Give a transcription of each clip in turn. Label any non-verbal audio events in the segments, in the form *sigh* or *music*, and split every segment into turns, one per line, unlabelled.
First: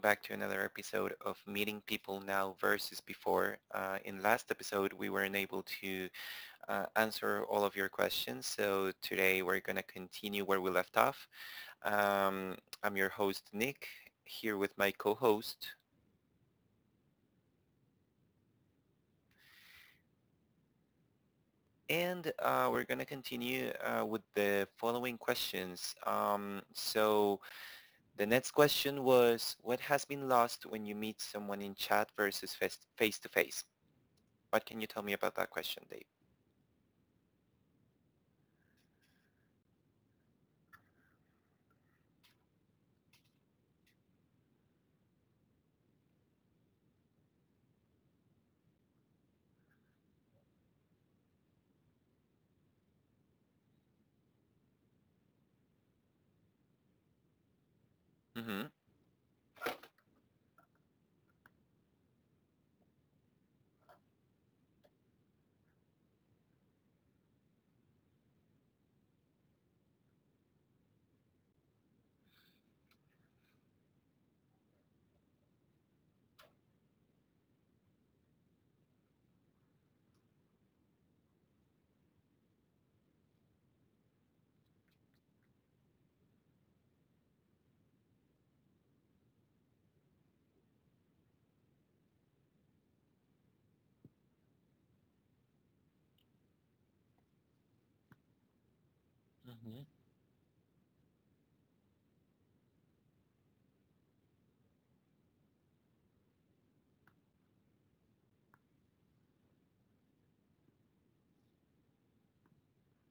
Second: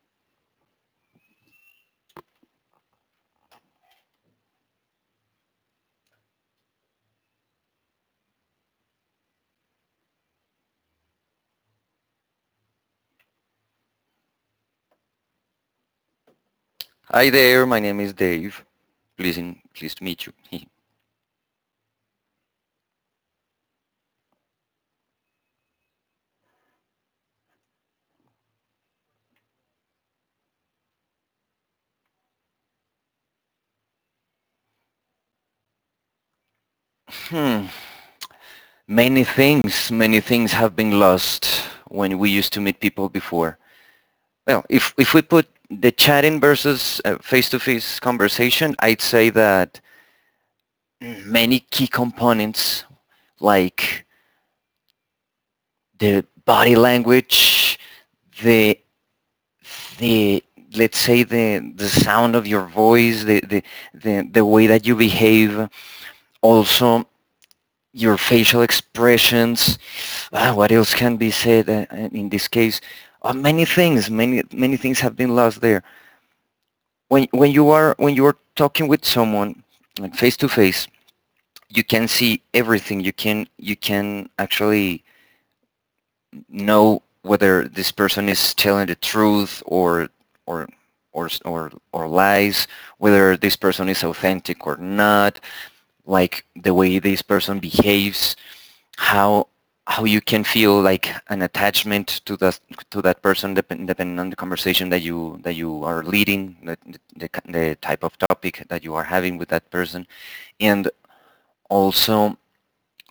back to another episode of Meeting People Now versus Before. In last episode we weren't able to answer all of your questions, so today we're going to continue where we left off. Um, I'm your host Nick here with my co-host,
Hi there, my name is Dave. Pleased, pleased to meet you.
and we're going to continue with the following questions. So the next question was, what has been lost when you meet someone in chat versus face-to-face? What can you tell me about that question, Dave?
*laughs* hmm. Many things have been lost when we used to meet people before. Well, if we put the chatting versus face-to-face conversation, I'd say that many key components like the body language,
Mm-hmm.
the, the let's say the sound of your voice, the way that you behave, also your facial expressions. Ah, what else can be said in this case? Many things, many things have been lost there. When you are talking with someone like face to face, you can see everything. You can actually know whether this person is telling the truth or or or lies, whether this person is authentic or not, like the way this person behaves how
Mm-hmm.
how you can feel like an attachment to that person depending on the conversation that you are leading the type of topic that you are having with that person and also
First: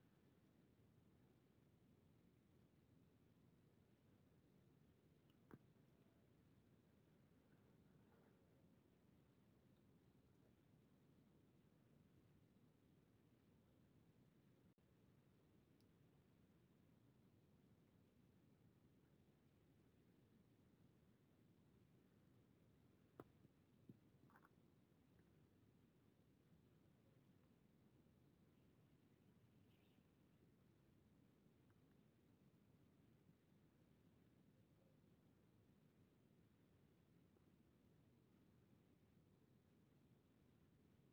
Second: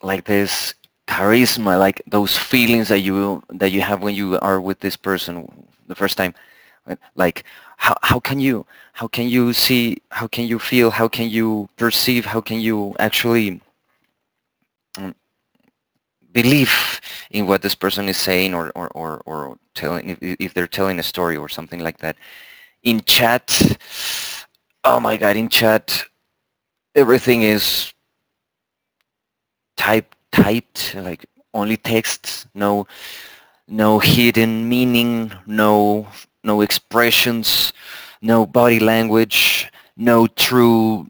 like this charisma, like those feelings that you have when you are with this person the first time, right? Like how can you, how can you see, how can you feel, how can you perceive, how can you actually um, belief in what this person is saying or telling, if they're telling a story or something like that. In chat, oh my god, in chat, everything is like only texts, no hidden meaning, no expressions, no body language, no true,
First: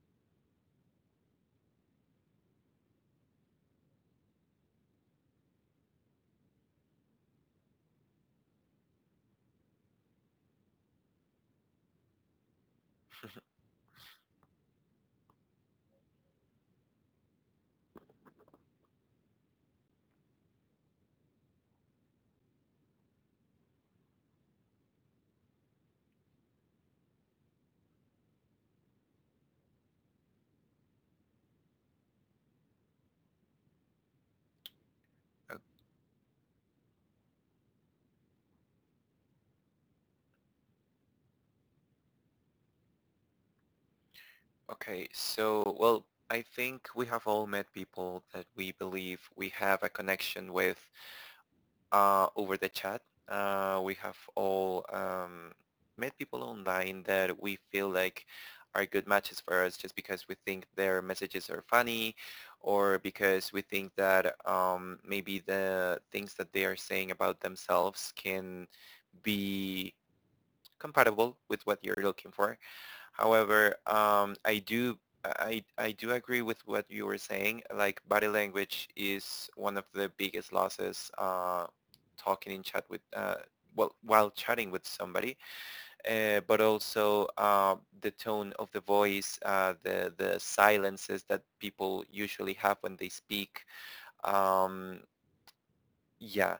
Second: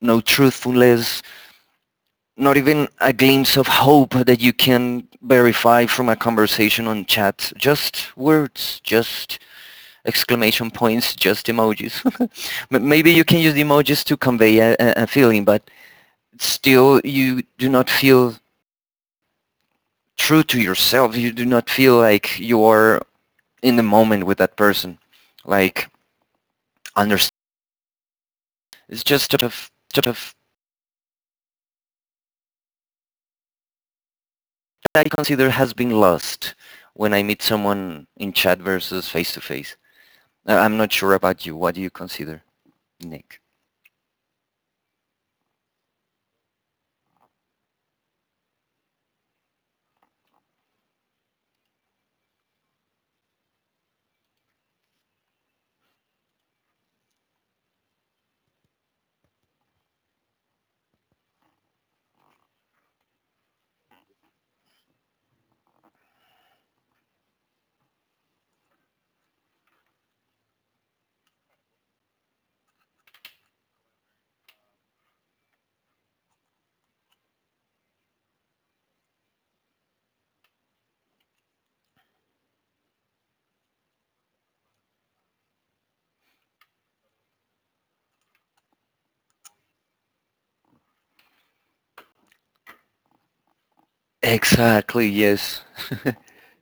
no truthfulness, not even a glimpse of hope that you can verify from a conversation on chat. Just words, just exclamation points, just emojis. *laughs* Maybe you can use emojis to convey a feeling, but still you do not feel true to yourself. You do not feel like you are in the moment with that person. Like, understand. It's just sort of, that I consider has been lost when I meet someone in chat versus face-to-face. I'm not sure about you. What do you consider, Nick?
Okay, so, well, I think we have all met people that we believe we have a connection with over the chat. We have all met people online that we feel like are good matches for us, just because we think their messages are funny, or because we think that maybe the things that they are saying about themselves can be compatible with what you're looking for. However, I do agree with what you were saying. Like, body language is one of the biggest losses. Talking in chat with well, while chatting with somebody, but also the tone of the voice, the silences that people usually have when they speak. Um,
Exactly, yes.
yeah,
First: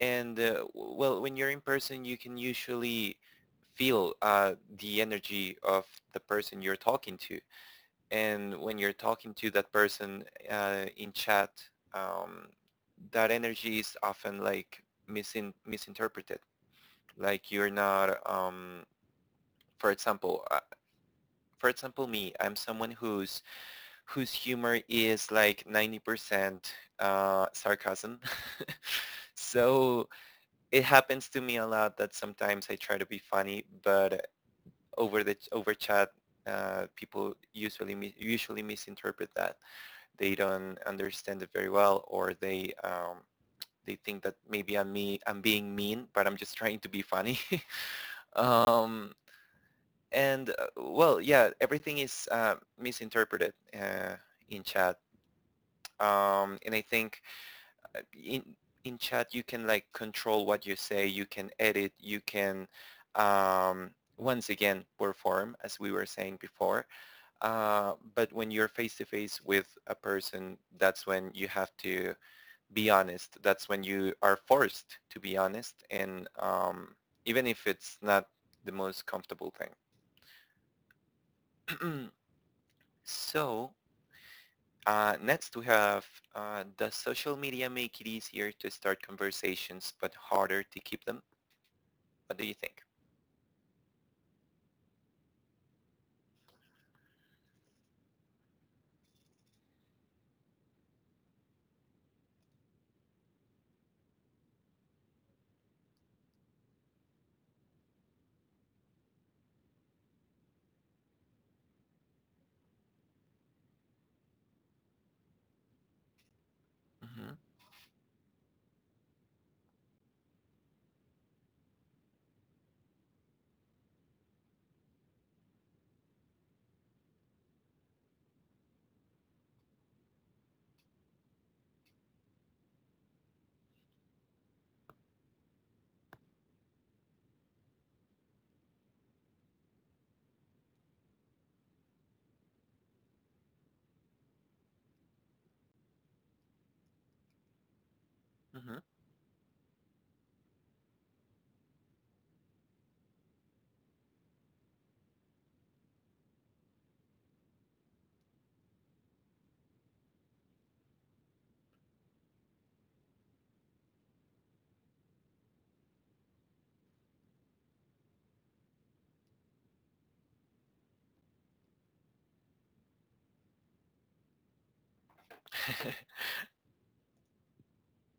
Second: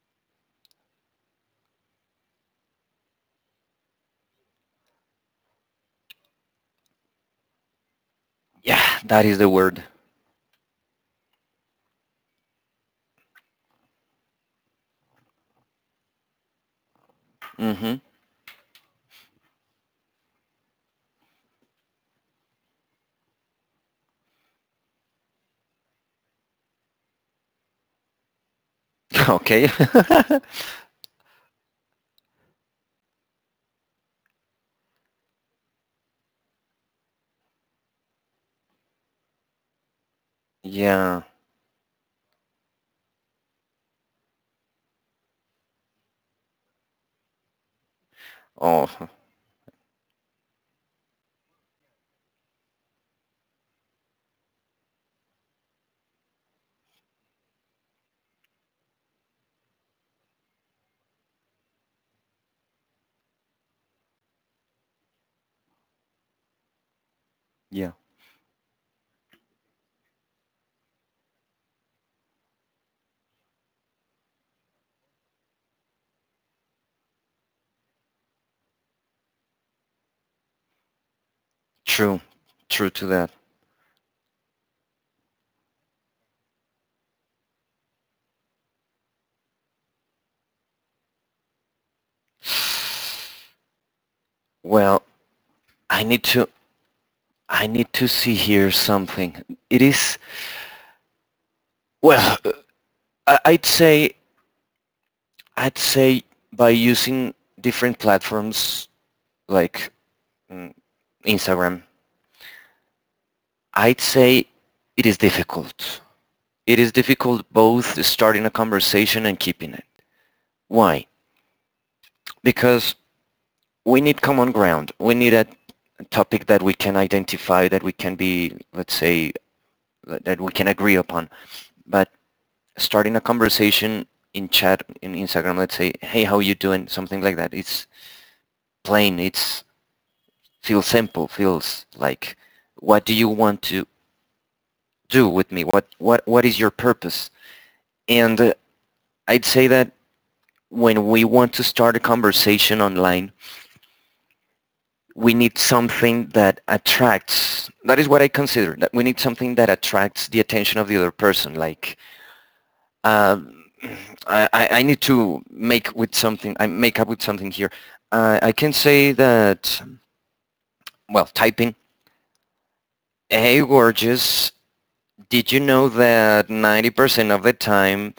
and well, when you're in person, you can usually feel the energy of the person you're talking to, and when
Yeah,
you're
that
talking
is the
to that
word.
person in chat, um, that energy is often like misinterpreted. Like, you're
Mm-hmm.
not, for example, uh, for example, me. I'm someone whose humor is like 90% sarcasm. *laughs*
Okay.
So it happens to me a lot that sometimes I try to be funny, but over chat, people usually misinterpret that. They
*laughs*
don't
yeah.
understand it very well, or they think that maybe I'm being mean, but I'm just trying to be funny. *laughs*
Oh,
um, and well, yeah, everything is misinterpreted in chat, and I think uh, in in chat you can like control what you say, you can edit, you can um, once again perform, as we were saying before.
yeah.
But when you're face to face with a person, that's when you have to be honest. That's when you are forced to be honest, and even if it's not the most comfortable thing.
True. True
*clears throat*
to that.
So next we have, does social media make it easier to start conversations but harder to keep them? What do you think?
Well, I need to... I need to see here something. It is... Well, I- would say... I'd say by using different platforms like mm, Instagram, I'd say it is difficult. It is
Mm-hmm.
difficult both starting a conversation and keeping it. Why? Because we need common ground. We need a topic that we can identify, that we can be, let's say, that we can agree upon. But starting a conversation in chat, in Instagram, let's say, hey, how you doing? Something like that. It's plain. It's feels simple. Feels like, what do you want to do with me? What is your purpose? And I'd say that when we want to start a conversation online, we need something that attracts, that is what I consider, that we need something that attracts the attention of the other person, like uh, I make up with something here. I can say that, well, typing, hey gorgeous, did you know that 90% of the time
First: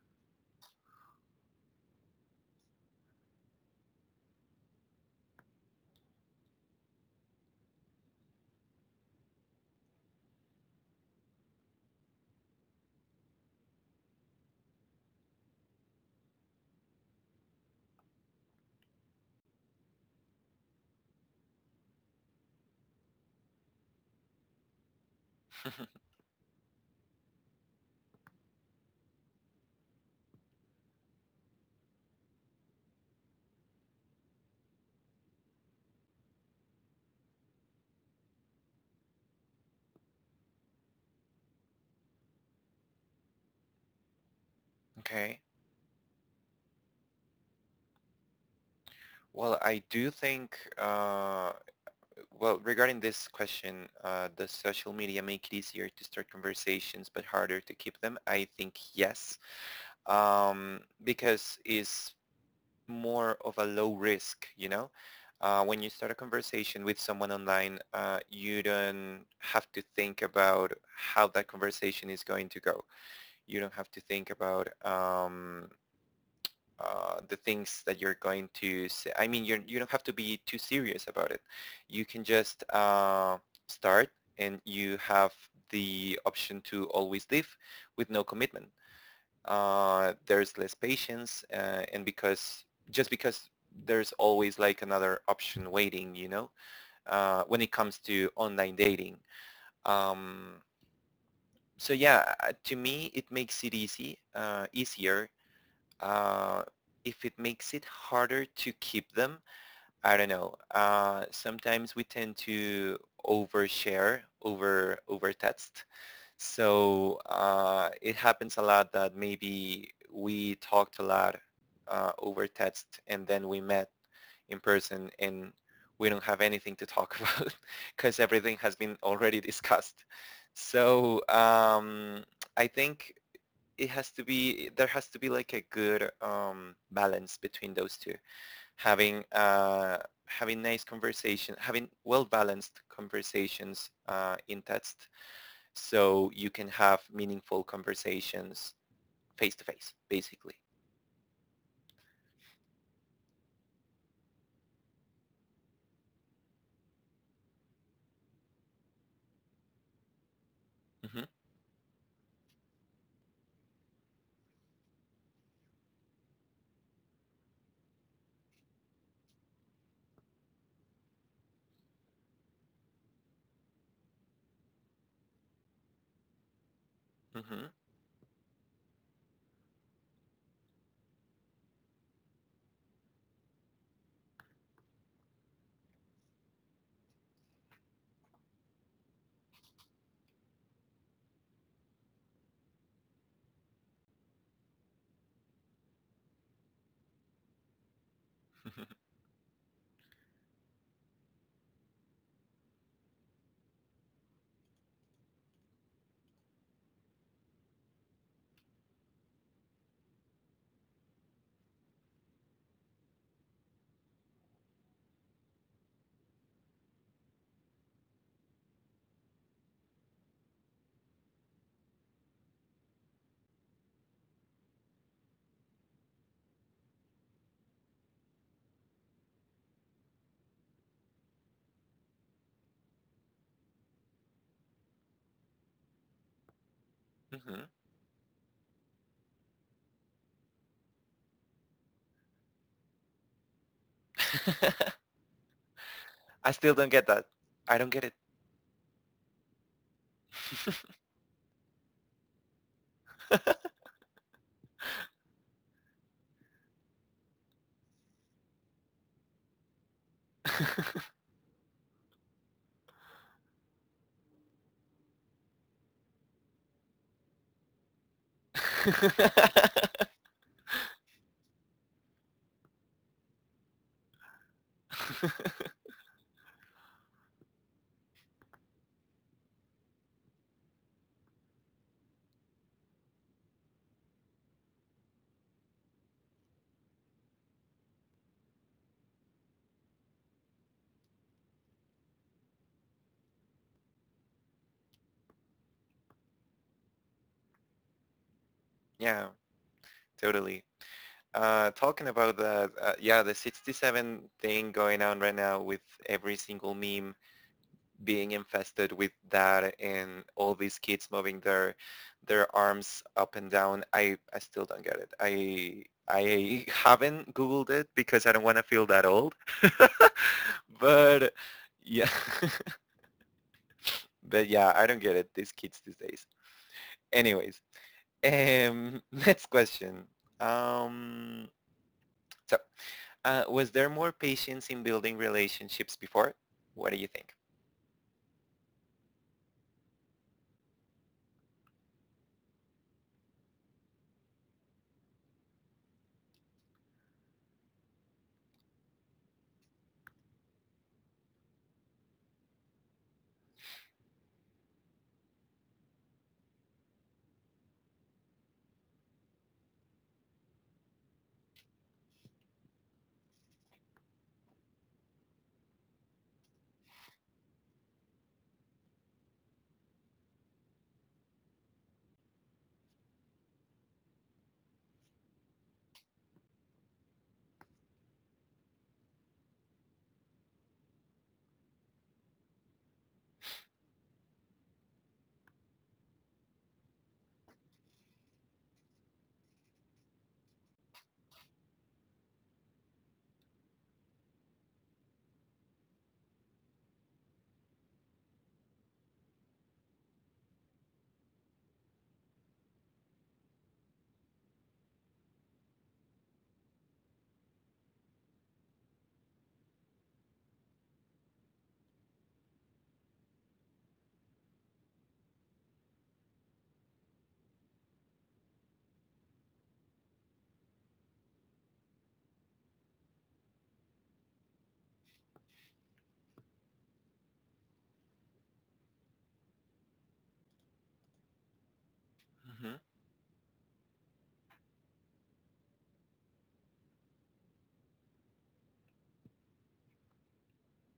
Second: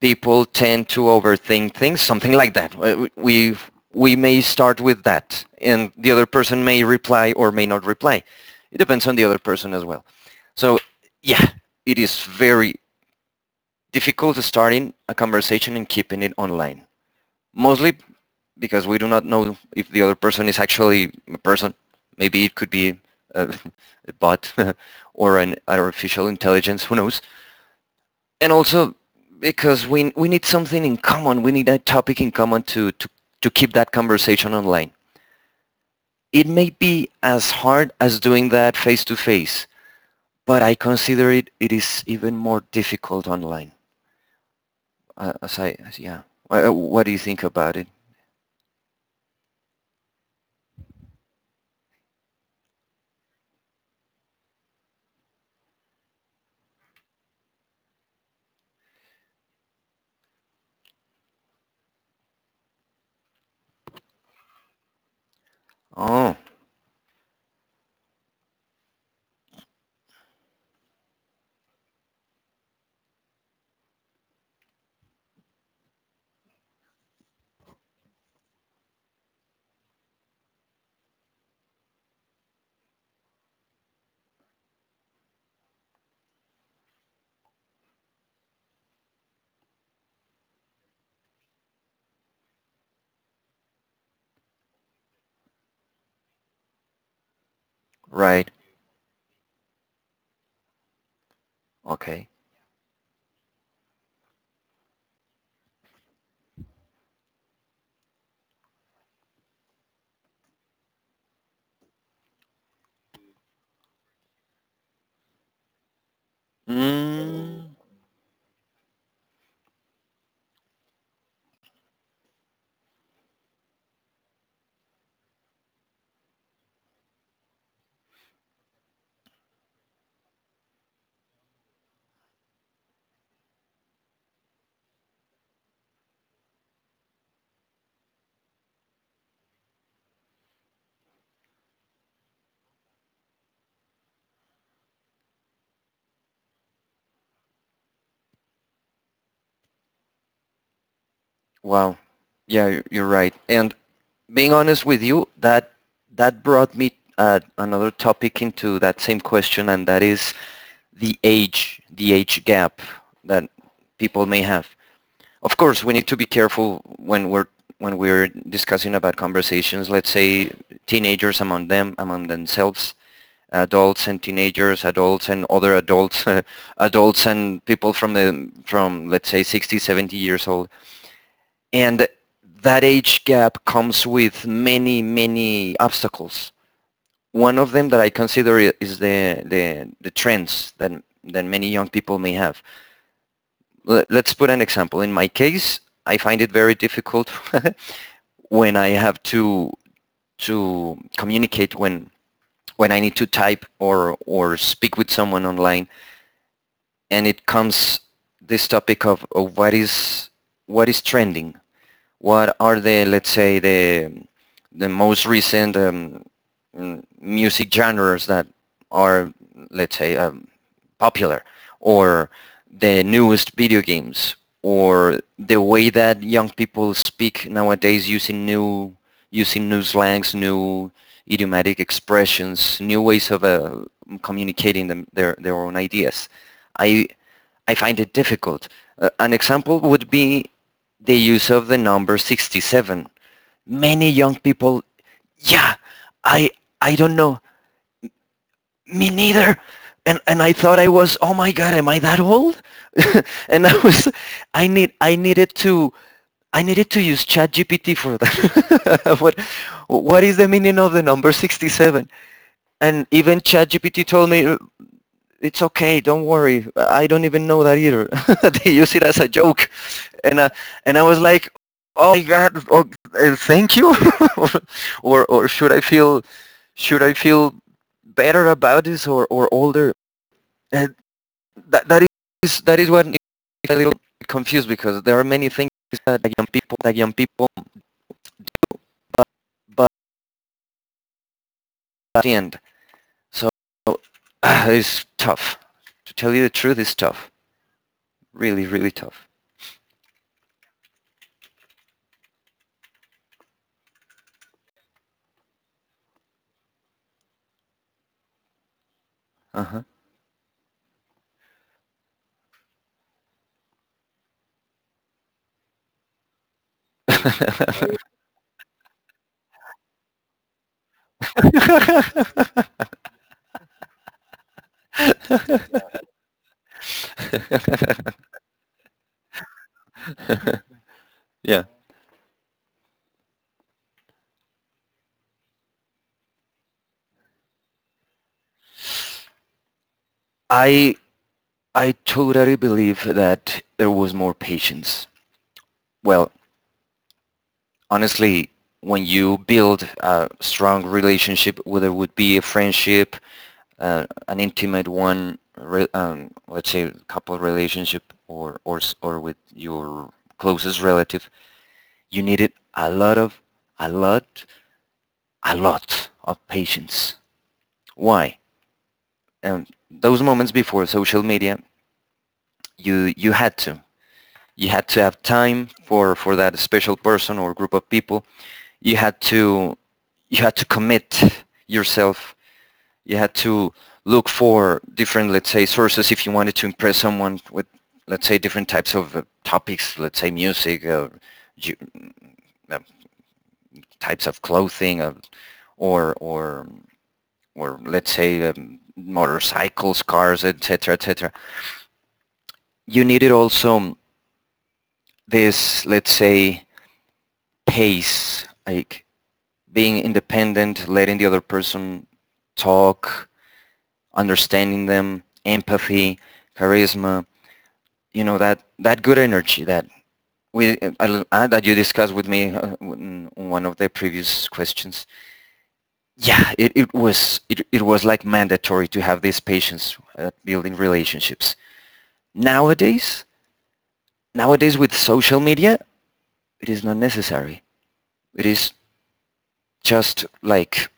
people tend to overthink things, something like that. We may start with that, and the other person may reply or may not reply. It depends on the other person as well. So yeah, it is very difficult starting a conversation and keeping it online, mostly because we do not know if the other person is actually a person. Maybe it could be a, a bot *laughs* or an
Mm-hmm.
artificial intelligence. Who knows? And also because we need something in common. We need a topic in common to to keep that conversation online. It may be as hard as doing that face to face, but I consider it is even more difficult online.
*laughs* Okay.
Yeah, what do you think about it?
Well, I do think, well, regarding this question, does social media make it easier to start conversations but harder to keep them? I think yes. Because it's more of a low risk, you know? When you start a
Oh,
conversation with someone online, you don't have to think about how that conversation is going to go. You don't have to think about the things that you're going to say. I mean, you're, you don't have to be too serious about it. You can just start, and you have the option to always leave with no commitment. There's less patience, and because just because there's always like another option waiting, when it comes to
right,
online dating. um, yeah,
okay.
to me it makes it easy easier. uh, if it makes it harder to keep them, I don't know. Sometimes we tend to overshare over text, so
Mm.
it happens a lot that maybe we talked a lot over text, and then we met in person and we don't have anything to talk about because *laughs* everything has been already discussed. So I think it has to be there has to be like a good balance between those two, having uh, having nice conversation, having well balanced conversations in text, so you can have meaningful conversations face to face, basically.
Wow. Yeah, you are right. And being honest with you, that that brought me another topic into that same question, and that is
Hmm.
the age gap that people may have. Of course, we need to be careful when we're discussing about conversations. Let's say teenagers among them, among themselves, adults and teenagers, adults and other adults, *laughs* adults and
Hmm.
people from the from, let's say, 60, 70 years old, and that age gap comes with many, many obstacles. One of them that I consider is the trends that many young people may have. Let's put an example. In my case, I find it very difficult *laughs* when I have to communicate when I need to type or speak with someone online. And it comes this topic of what is trending, what are the, let's say, the most recent music genres that are, let's say, popular, or the newest video games, or the way that young people speak nowadays using new slangs, new idiomatic expressions, new ways of communicating them, their own ideas. I,
Hmm.
I find it difficult. An example would be the use of the number 67. Many young people, yeah,
*laughs*
I,
I still don't
I
get
don't
that.
know,
I don't get it.
me neither. And I thought I was, oh my God, am I that old? *laughs* And I needed I needed to use ChatGPT for that. *laughs* What is the meaning of the number 67? And even ChatGPT told me, it's okay, don't worry. I don't even know that either. *laughs* They use it as a joke.
*laughs*
And, uh, and I was like, oh my God, oh, thank you? *laughs* or, or should I feel better about this, or older? And that, that that is what is a little confused, because there are many things that young people, but at the end. So *sighs* uh, it's tough. To tell you the truth, it's tough. Really, really
Yeah,
tough.
totally. Talking about the yeah, the 67 thing going on right now, with every single meme being infested with that and all these kids moving their arms up and down, I still don't get it. I haven't googled it
Uh-huh.
because I don't want to feel that old. *laughs* But yeah.
*laughs* *laughs*
*laughs* But yeah, I don't get it. These kids these days. Anyways,
*laughs*
*laughs* next question. um
yeah.
so was there more patience in building relationships before? What do you think?
I I totally believe that there was more patience. Well, honestly, when you build a strong relationship, whether it would be a friendship, an intimate one, let's say couple relationship, or or with your closest relative, you needed a lot of, a lot, a lot of patience. Why? And those moments before social media, you had to, you had to have time for that special person or group of people. You had to, you had to commit yourself. You had to look for different, let's say, sources if you wanted to impress someone with, let's say, different types of topics, let's say music, ju- uh, types of clothing, uh, or or or let's say motorcycles, cars, etc, etc. You needed also this, let's say, pace, like being independent, letting the other person talk, understanding them, empathy, charisma, you know, that good energy that that you discussed with me in one of the previous questions. Yeah, it was, it was like mandatory to have these patience at building relationships.
Mm-hmm.
Nowadays, nowadays with social media, it is not necessary. It is just like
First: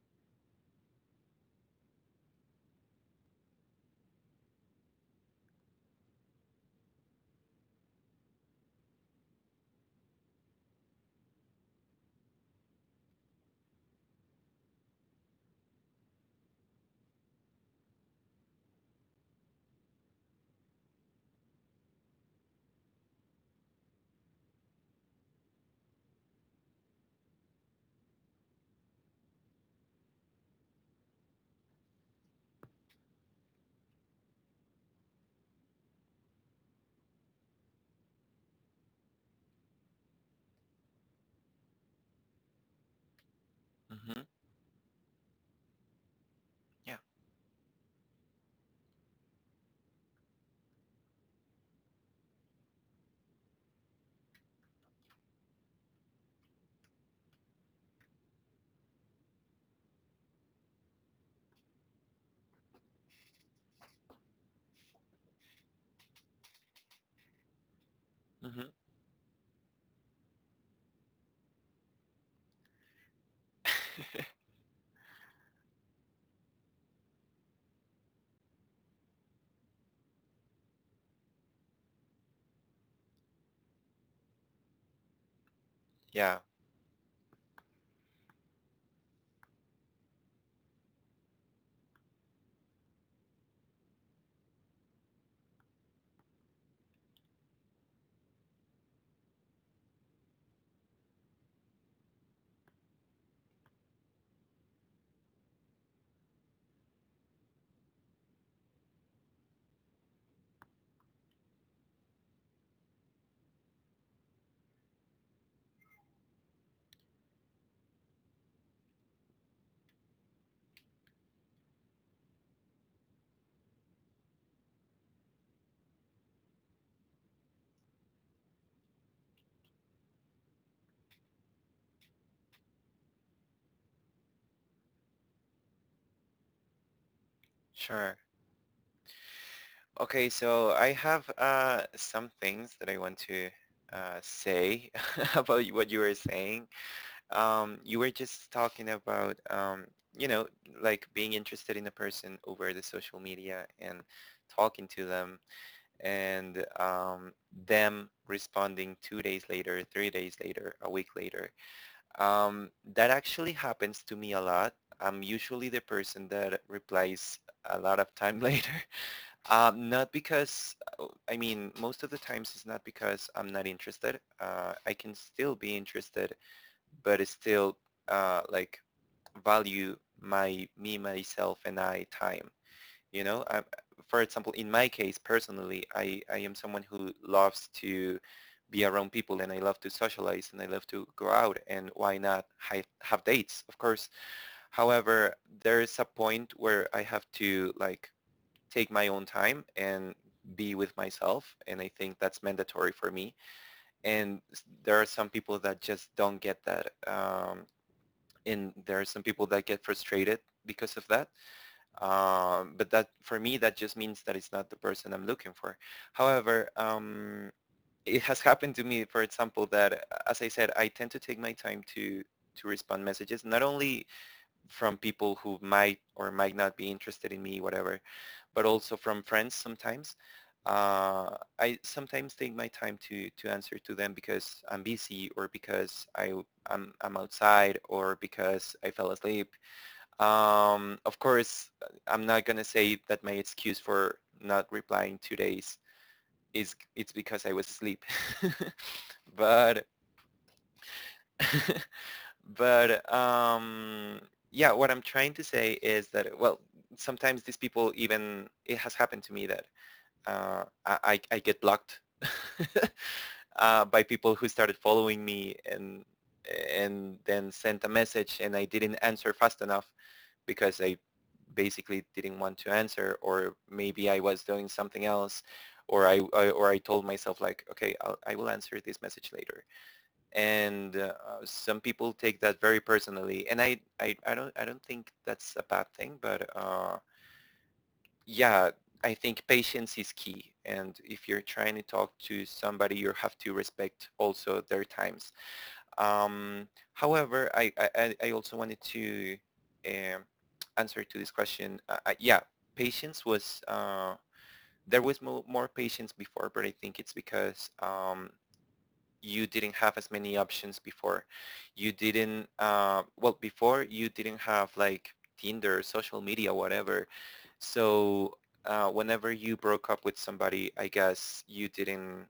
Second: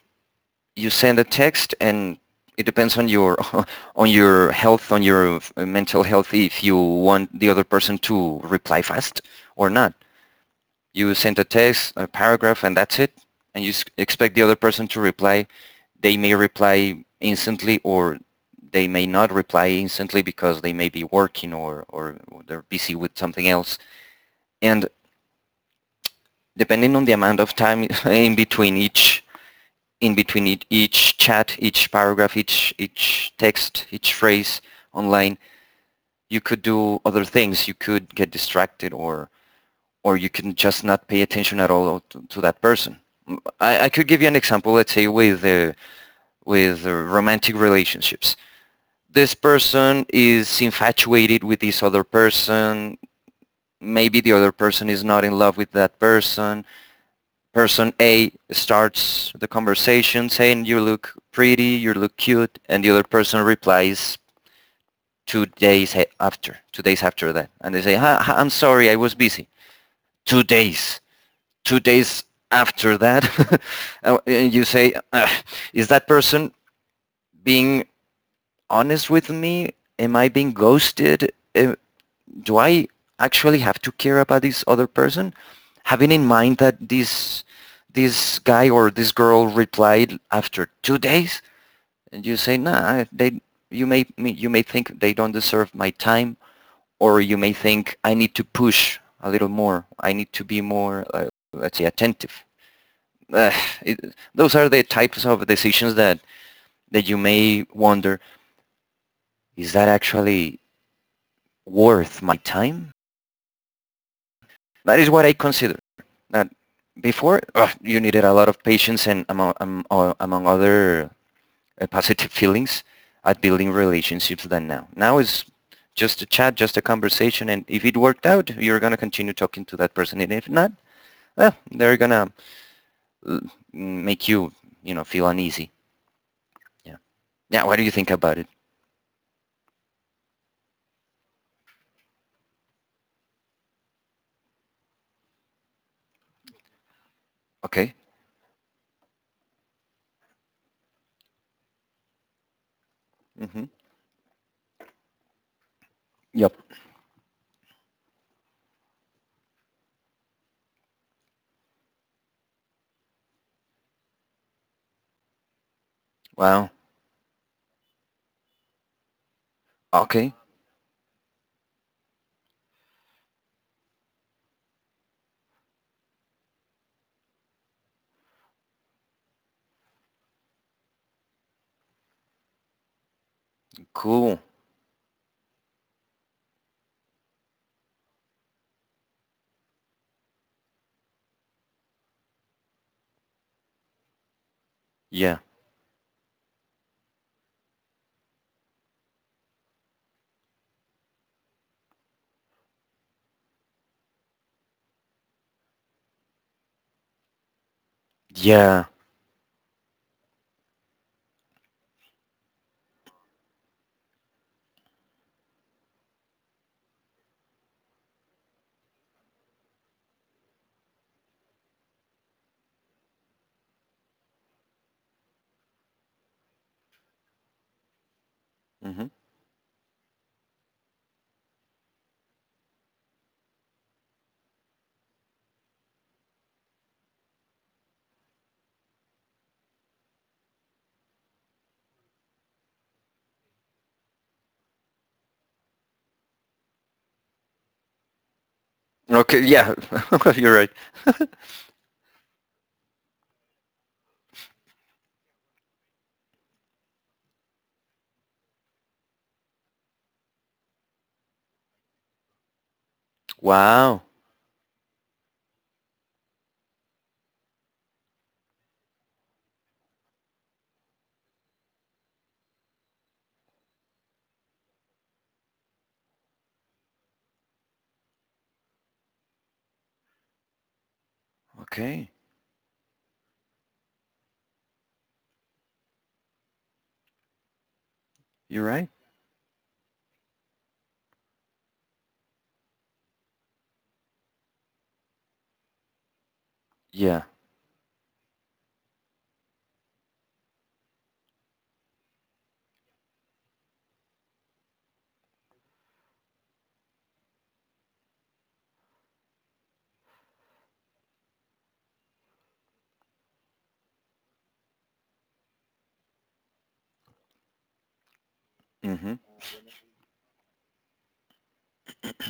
you send a text, and it depends on your *laughs* on your health, on your mental health, if you want the other person to reply fast or not. You send a text, a paragraph, and that's it, and you expect the other person to reply. They may reply instantly, or they may not reply instantly because they may be working, or they're busy with something else. And depending on the amount of time *laughs* in between each, each chat, each paragraph, each text, each phrase online, you could do other things. You could get distracted, or you can just not pay attention at all to that person. Mm, I could
Mm-hmm.
give you an example. Let's say with
Yeah.
romantic relationships, this person is infatuated with this other person. Maybe the other person is not in love with that person. Person A starts the conversation saying you look pretty, you look cute, and the other person replies 2 days after, 2 days after that. And they say, "Huh, huh, I'm
Mm-hmm.
sorry, I was busy. 2 days, 2 days after that." *laughs* And you say, "Ugh, is that person being honest with me? Am I being ghosted? Am, do I actually have to care about this other person?" Having in
Yeah.
mind that this guy or this girl replied after 2 days, and you say, nah, you may, you may think they don't deserve my time, or you may think I need to push a little more. I need to be more, let's say, attentive. Uh, those are the types of decisions that you may wonder, is that actually worth my time? That is what I consider. That before ugh, you needed a lot of patience and among other positive feelings at building relationships than now. Now is just a chat, just a conversation, and if it worked out, you're gonna continue talking to that person, and if not, well, they're gonna uh, make you feel uneasy. Yeah. Yeah. What do you think
Sure.
about it?
Okay, so I have some things that I want to say *laughs* about what you were saying.
Okay.
You were just talking about, you know, like being interested in a person over the social
Mm-hmm.
media and talking to them,
Yep.
and them responding 2 days later, 3 days later, a week later. That actually happens to me a lot. I'm usually the person that
Wow.
replies a lot of time *laughs* later. Not
Okay.
because, I mean, most of the times it's not because I'm not interested. I can still be interested, but it's still like, value my me, myself, and I time. You know, for
Cool.
example, in my case personally, I am someone who loves to be around people, and I love to socialize, and I love to go out, and why not have dates, of course. However,
Yeah.
there is a point where I have to like take my own time and be with myself, and I think that's mandatory for me. And there are some people that just don't get that, and
Yeah.
there are some people that get frustrated because of that, but that for me, that just means that it's not the person I'm looking for. However, it has happened to me, for example, that as I said, I tend to take my time to respond messages, not only from people who might or might not be interested in me, whatever, but also
Mm-hmm.
from friends sometimes. I sometimes take my time to answer to them because I'm busy, or because I'm outside, or because I fell asleep. Of course, I'm not going to say that my excuse for not replying 2 days is it's because I was asleep. *laughs*
Okay. Yeah.
but
*laughs* You're right.
but yeah, what I'm trying to say is that, well, sometimes these people, even, it has happened to me that I get blocked *laughs*
Wow.
by people who started following me, and then sent a message and I didn't answer fast enough because I basically didn't want to answer, or maybe I was doing something else, or I told myself like, okay, I will answer this message later. And some
Okay.
people take that very personally, and I don't think that's a bad thing, but
You're
yeah,
right.
I think patience is key. And if you're trying to talk to somebody, you have to respect also their times.
Yeah.
However, I also wanted to um answer to this question. Yeah, patience was, there was more patience before, but I think it's because you didn't have as many options before. You didn't, well, before you didn't have like Tinder, social media, whatever. So
Mm-hmm.
whenever you broke up with somebody, I guess you didn't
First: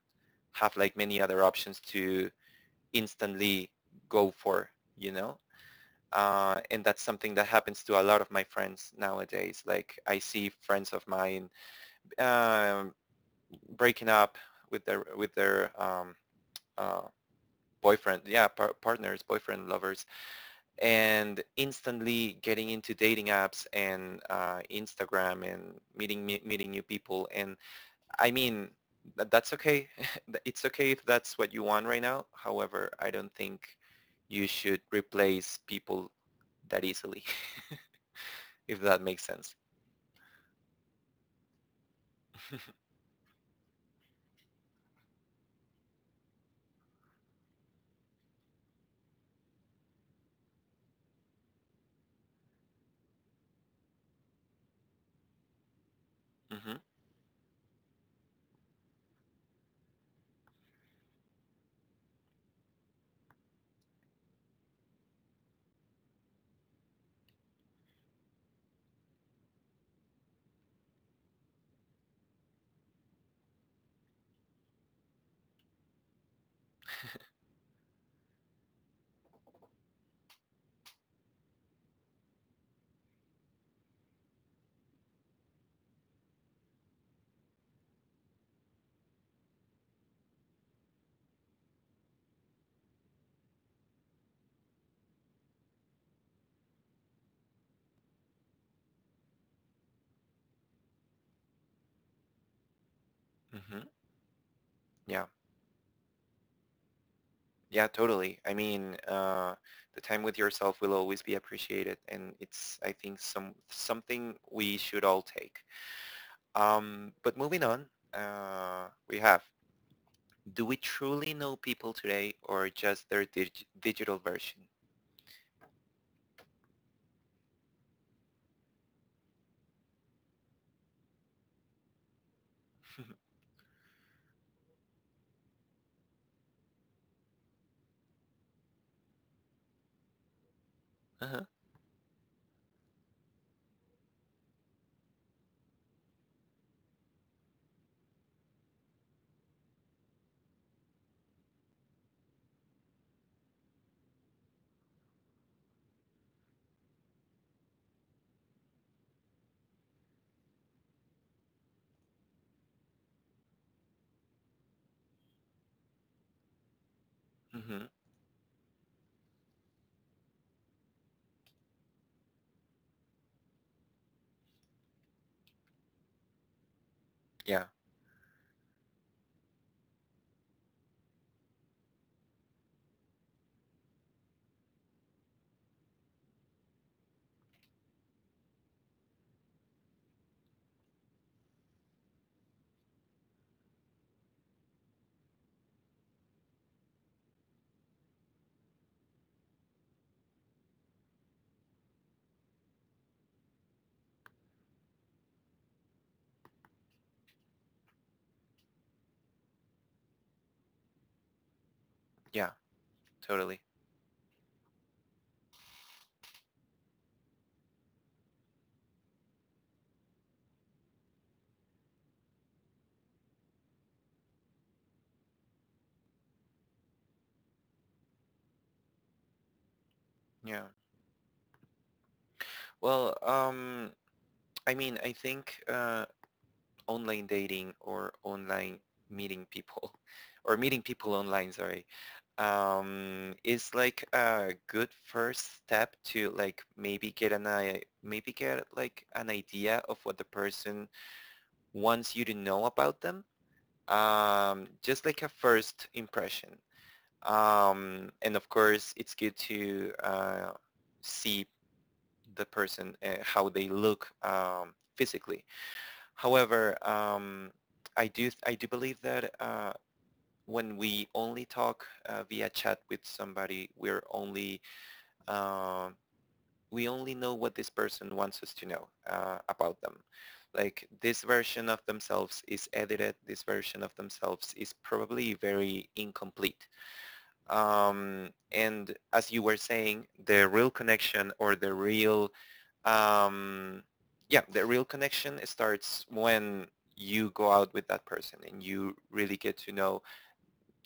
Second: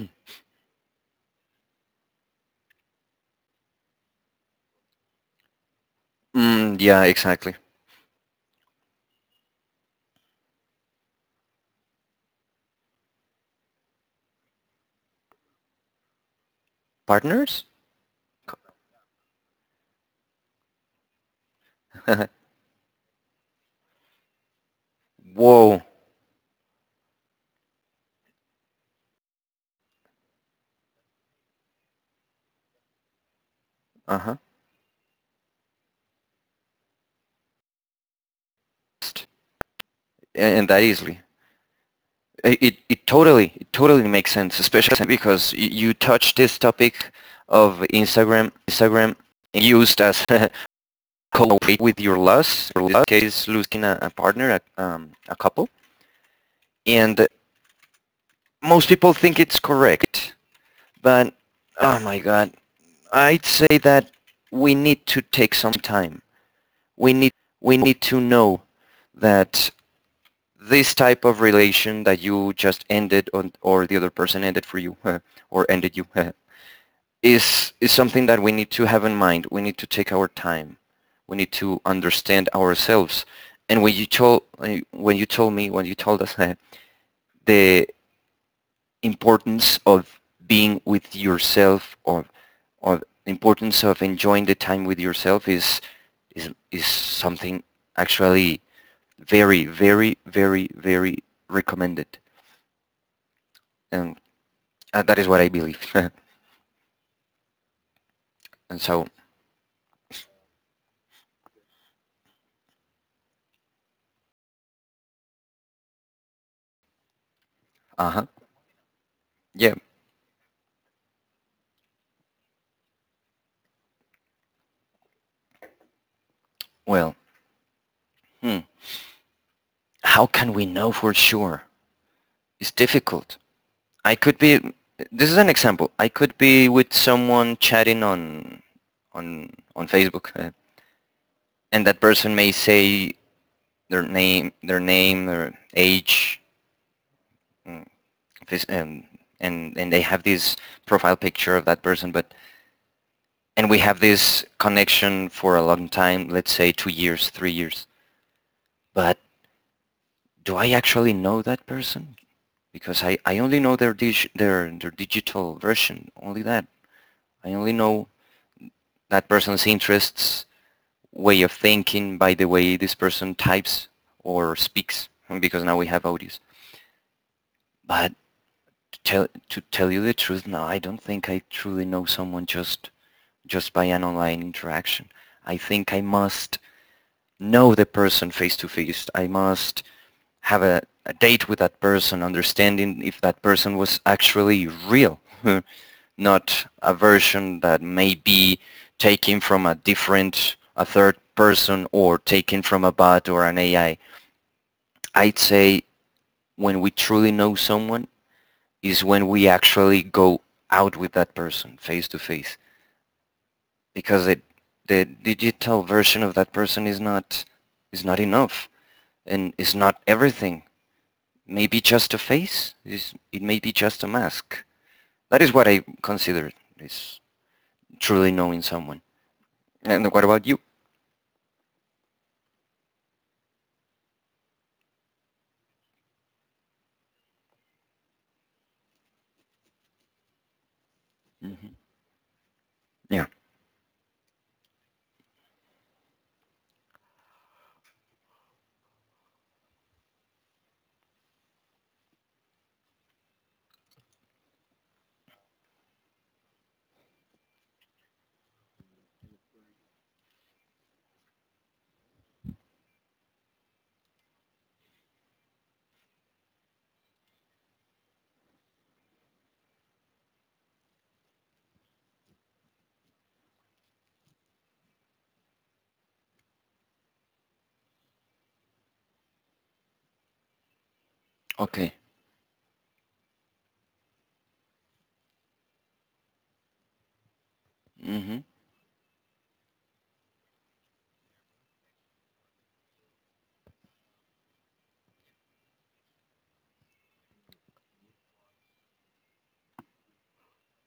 have like many other options to instantly go for, you know?
Mm,
And
yeah,
that's something that
exactly.
happens to a lot of my friends nowadays. Like, I see friends of mine um, breaking up with their uh,
Partners?
partners, boyfriend, lovers, and instantly getting into dating apps and
*laughs*
Instagram and
Whoa.
meeting new people. And I mean, that's okay. *laughs* It's okay if that's what you want right now. However, I don't think
Uh-huh.
you should replace people that easily, *laughs* if that makes sense.
And that easily. I-
*laughs*
It, it totally, it totally, makes sense, especially because you touched this topic of Instagram used as *laughs* co with your loss, or In loss case, losing a partner, a couple.
Mhm,
And most people think it's correct, but oh my God, I'd say that we need to take some time we need we need to know that this type of relation that you just ended on, or the other person ended for you *laughs* or ended you *laughs* is something that we need to have in mind. We need to take our time. We need to understand ourselves. And when you told me when you told us *laughs* the importance of being with yourself or the importance of enjoying the time with yourself is something actually very, very, very, very recommended.
mhm.
And that
Yeah.
is what I believe. *laughs* and
Yeah, totally. I mean,
so,
the time with yourself will always be appreciated, and it's, I think, something we should all take. But moving on,
uh-huh.
we have,
Yeah,
do we truly know people today, or just their digital version?
well, hmm. How can we know for sure? It's
*laughs*
difficult. I could be, this is an example. I could be with someone chatting on, on Facebook,
Uh-huh.
and that person may say their name, their age, mm, um, and they have this profile picture of that person, but and we have this connection for a long time, let's say 2 years, 3 years. But do I actually know that person? Because I only know their digital version, only that. I only
Mhm.
know that person's interests, way of thinking by the way this person types or speaks, because now we have audios.
Yeah.
But to tell you the truth, no, I don't think I truly know someone just by an online interaction. I think I must know the person face to face. I must have a date with that person, understanding if that person was actually real, *laughs* not a version that may be taken from a different, a third person or taken from a bot or an AI. I'd say when we truly know someone is when we actually go out with that person face to
Yeah.
face
Totally.
because the digital version of that person is not enough and is not everything maybe just a face. It may be just a mask. That is what I consider is truly knowing someone. And what about you?
Yeah. Well, I mean, I think online dating, or online meeting people *laughs* or meeting people online,
Hmm.
sorry,
Yeah.
is like a good first step to like maybe get an I maybe get like an idea of what the person, once you know about them, just like a first impression. And of course, it's good to see the person, how they look physically. However, I do believe that when we only talk via chat with somebody, we're only uh, we only know what this person wants us to know about them. Like this version of
Okay.
themselves is edited, this version of themselves is probably very incomplete.
Hmm.
And as you were saying, the real connection or the real, um, yeah, the real connection starts when you go out with that person and you really get to know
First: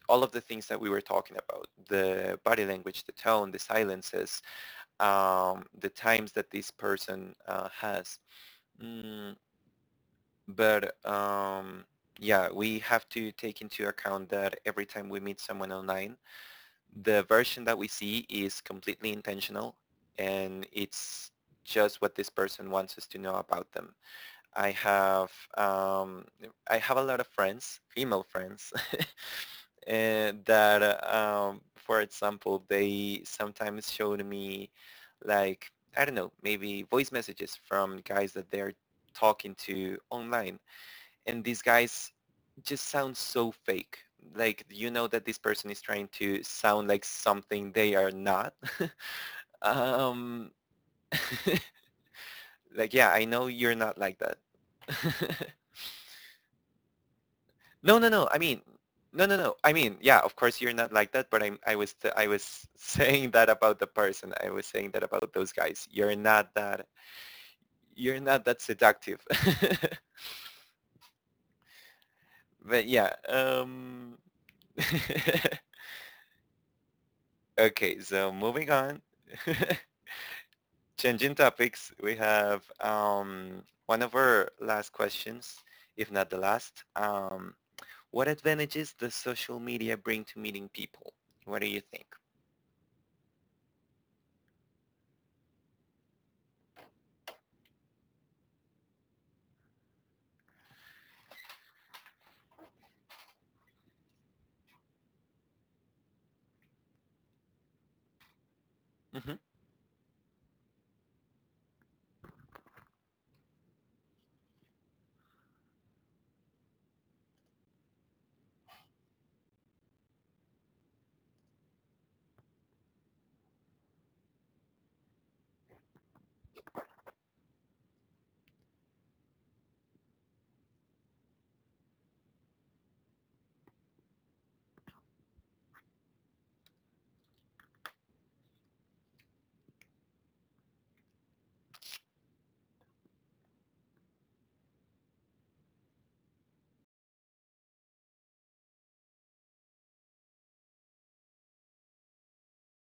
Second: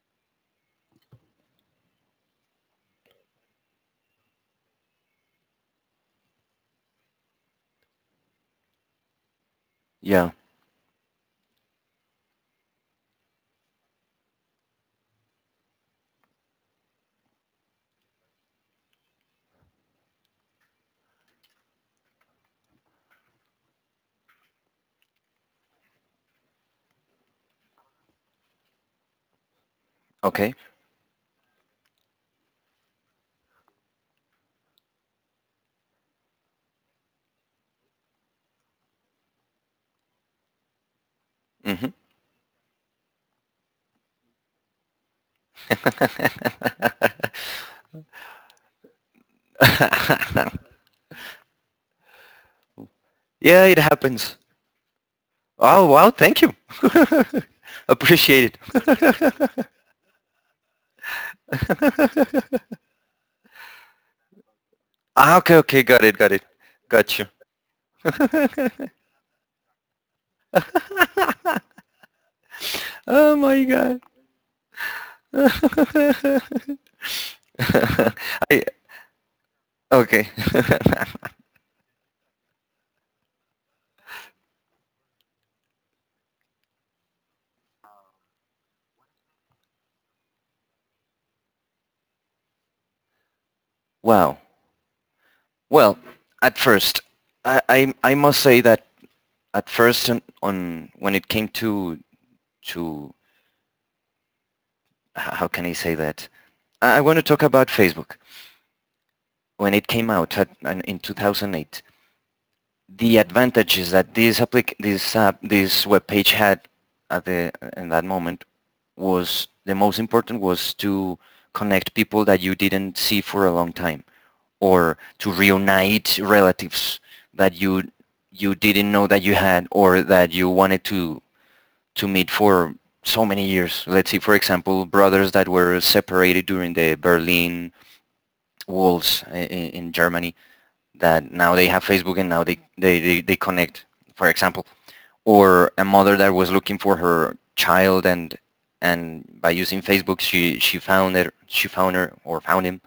all of the things that we were talking about: the body language, the tone, the silences, the times that this person has. Mm,
Yeah.
but um, yeah, we have to take into account that every time we meet someone online, the version that we see is completely intentional, and it's just what this person wants us to know about them. I have um, I have a lot of friends, female friends,
Okay.
that for example, they sometimes showed me, like, I don't know, maybe voice messages from guys that they're talking to online, and these
Hmm.
guys just sound so fake. Like, you know that this person is trying to sound like something they are not. *laughs* um
*laughs*
like, yeah, I know
Yeah,
you're
it
not like that.
happens.
*laughs*
Oh, wow. Thank you. *laughs*
No, no, no. I
Appreciate
mean, no, no, no. I mean, yeah, of course you're not like that, but I'm, I was, I was *laughs*
it.
saying that about the person. I was saying that
*laughs*
about
Ah,
those
okay. Okay.
guys.
Got it. Got it. Got you.
You're not that seductive. *laughs*
*laughs*
But
Oh my God.
*laughs* okay,
*laughs*
so
*laughs* I,
moving on.
okay.
*laughs*
*laughs*
Changing topics, we have, one of our last questions, if not the last. What advantages does social media bring to meeting people? What do you think?
Wow. Well, at first, I must say that at first on when it came to how can I say that I want to talk about Facebook
Mm-hmm.
when it came out in 2008. The advantages that this applic- this this web page had at the in that moment was the most important was to connect people that you didn't see for a long time or to reunite relatives that you didn't know that you had or that you wanted to meet for so many years. Let's see, for example, brothers that were separated during the Berlin walls in Germany that now they have Facebook and now they connect, for example. Or a mother that was looking for her child and by using Facebook she found it she found her or found him.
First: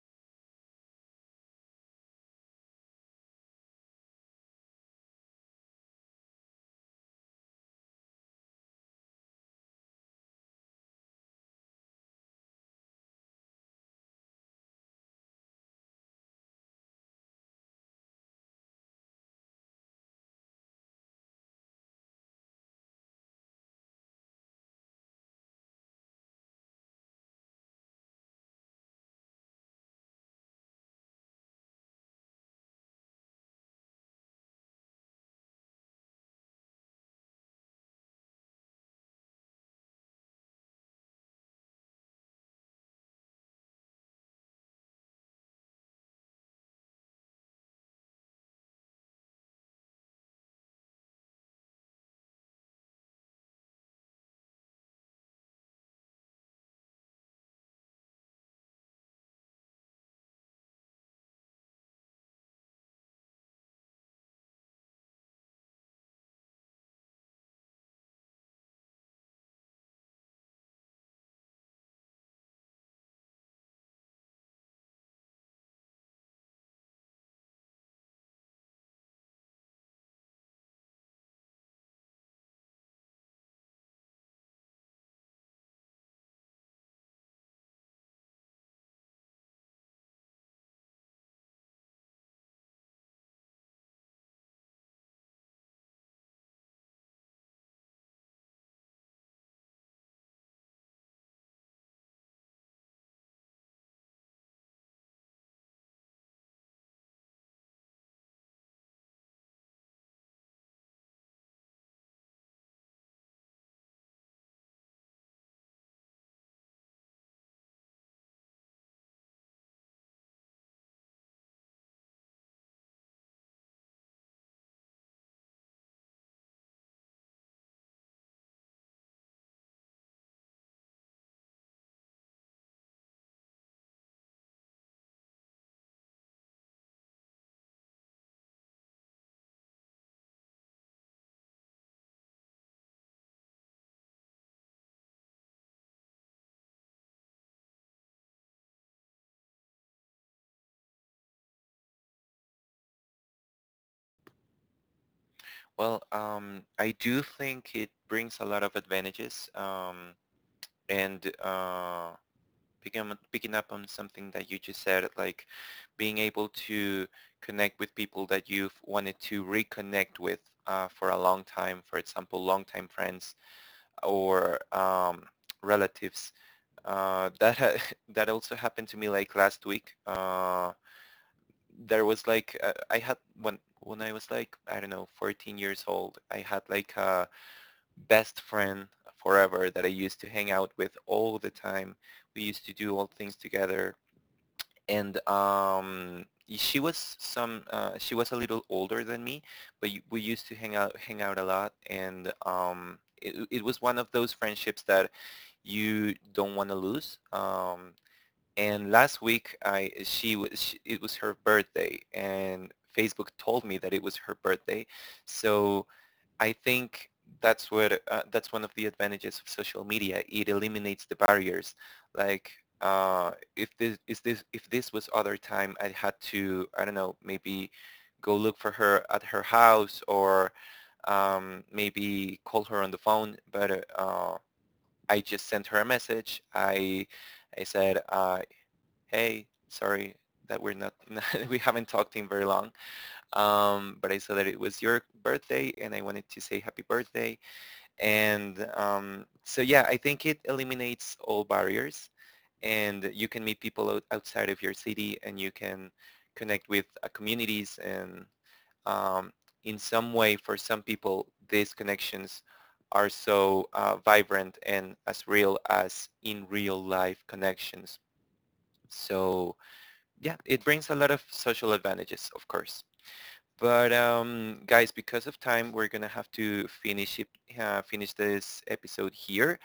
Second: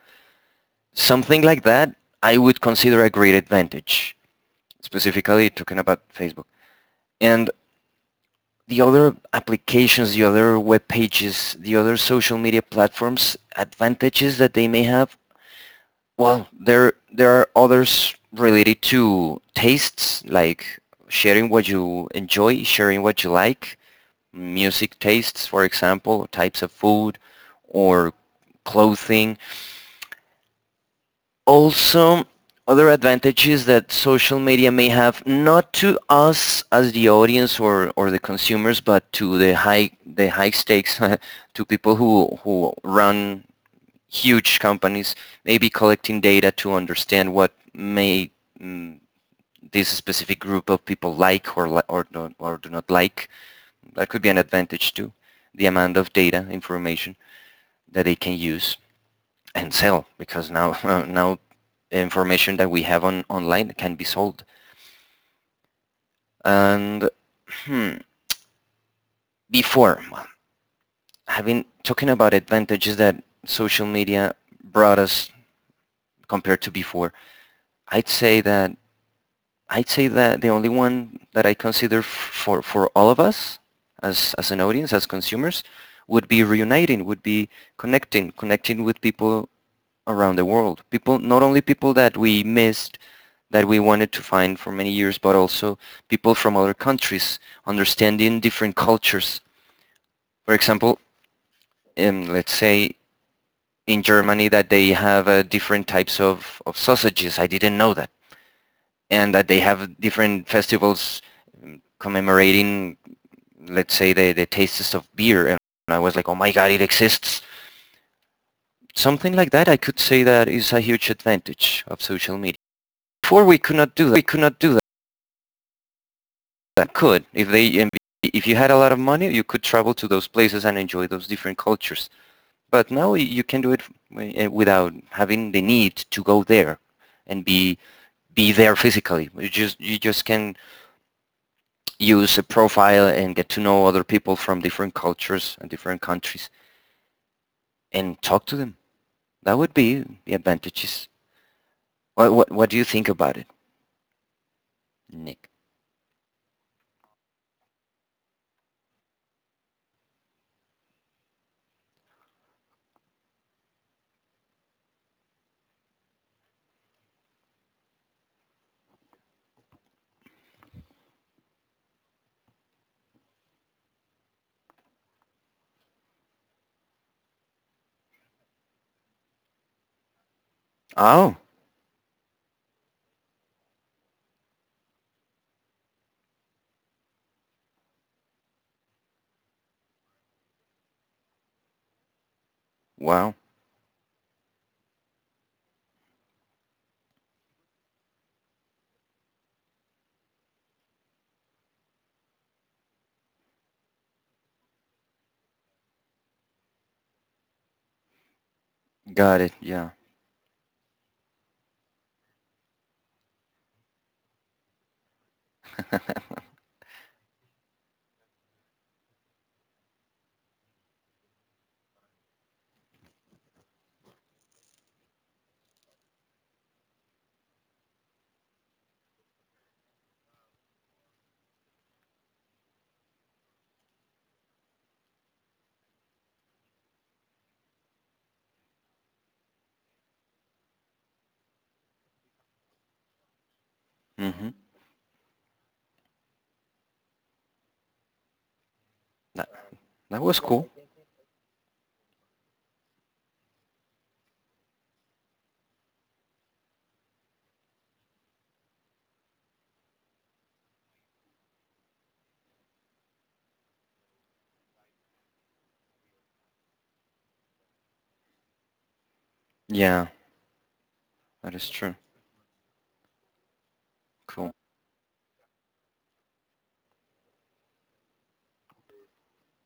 Something like that I would consider a great advantage specifically talking about Facebook. And the other applications, the other web pages, the other social media platforms, advantages that they may have, well, there are others related to tastes, like sharing what you enjoy, sharing what you like, music tastes, for example, types of food, or clothing, also other advantages that social media may have not to us as the audience or the consumers but to the high stakes *laughs* to people who run huge companies maybe collecting data to understand what may mm, this specific group of people like or do or do not like that could be an advantage too the amount of data information that they can use and sell because now *laughs* now information that we have on online can be sold. And hmm, before well, having talking about advantages that social media brought us compared to before, I'd say that I'd say that the only one that I consider for all of us as an audience as consumers would be reuniting, would be connecting with people around the world. People, not only people that we miss that we wanted to find for many years, but also people from other countries, understanding different cultures. For example, let's say in Germany that they have different types of sausages. I didn't know that. And that they have different festivals commemorating, let's say, the tastes of beer. And I was like, oh my God, it exists. Something like that, I could say that is a huge advantage of social media. Before we could not do that. We could not do that. That could. If you had a lot of money, you could travel to those places and enjoy those different cultures. But now you can do it without having the need to go there and be there physically. You just can use a profile and get to know other people from different cultures and different countries and talk to them. That would be the advantages. What do you think about it, Nick?
Well, I do think it brings a lot of advantages. And picking up on something that you just said, like being able to connect with people that you've wanted to reconnect with for a long time, for example, longtime friends or relatives. *laughs* That also happened to me, like, last week.
Oh,
There was like I had, when I was like, I don't know, 14 years old, I had like a best friend forever that I used to hang out with all the time. We used to do all things
wow,
together, and she was some. She was a little older than me, but we used to hang out a lot, and it was one of those friendships that you don't want to lose. And last
got it.
week,
Yeah.
I she was she, it was her birthday, and Facebook told me that it was her birthday, so I think that's where that's one of the advantages of social media. It eliminates the barriers. Like, if this is this, if this was other time, I'd had to, I don't know, maybe go look for her at her house, or maybe call her on the phone. But uh, uh, I just sent her a message. I said, hey, sorry that we're not *laughs* we haven't talked in very long. But I saw that
Mhm.
it was your birthday, and I wanted to say happy birthday. And
That
so yeah, I
that
think
was
it
cool.
eliminates all barriers, and you can meet people outside of your city, and you can connect with communities, and um, in some way, for some people, these connections are so vibrant and as real as in real life connections. So
Yeah,
yeah, it brings a lot of
that is
social
true.
advantages, of course. But
Cool.
guys, because of time, we're gonna have to finish it, finish this episode here.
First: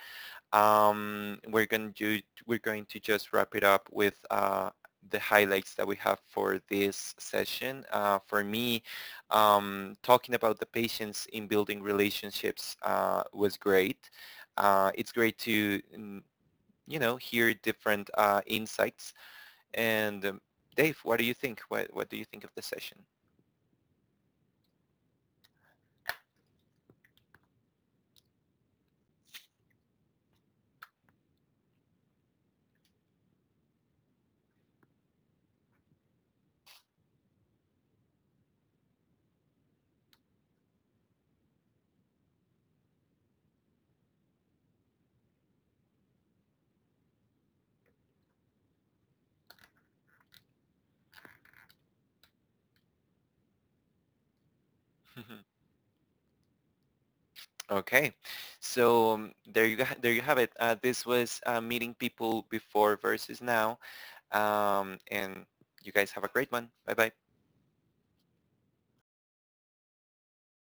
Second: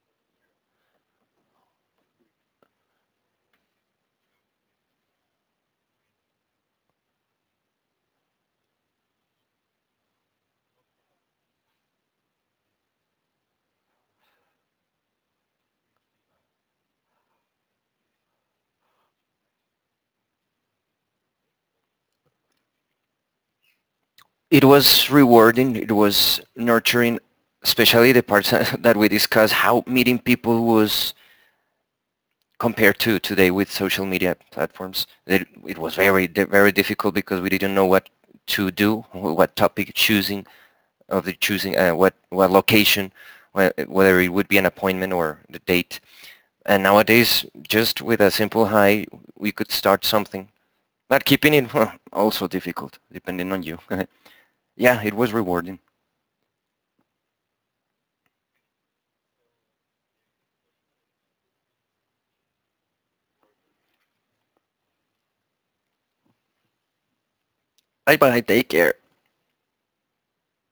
Um, we're going to we're going to just wrap it up with the highlights that we have for this session. For me, talking about the patients in building relationships was great. It's great to, mm, you know, hear different insights. And Dave, what do you think? What do you think of the session?
It was rewarding. It was nurturing, especially the parts *laughs* that we discussed, how meeting people was compared to today with social media platforms. It was very, very difficult because we didn't know what to do, what topic choosing, of the choosing, what location, whether it would be an appointment or the date. And nowadays, just with a simple hi, we could start something. But keeping it, *laughs* well, also difficult, depending on you. *laughs* Yeah, it was
*laughs*
rewarding.
Okay, so there you have it. This was, meeting people before versus now. And you guys have a great one. Bye bye.
Bye bye, take care.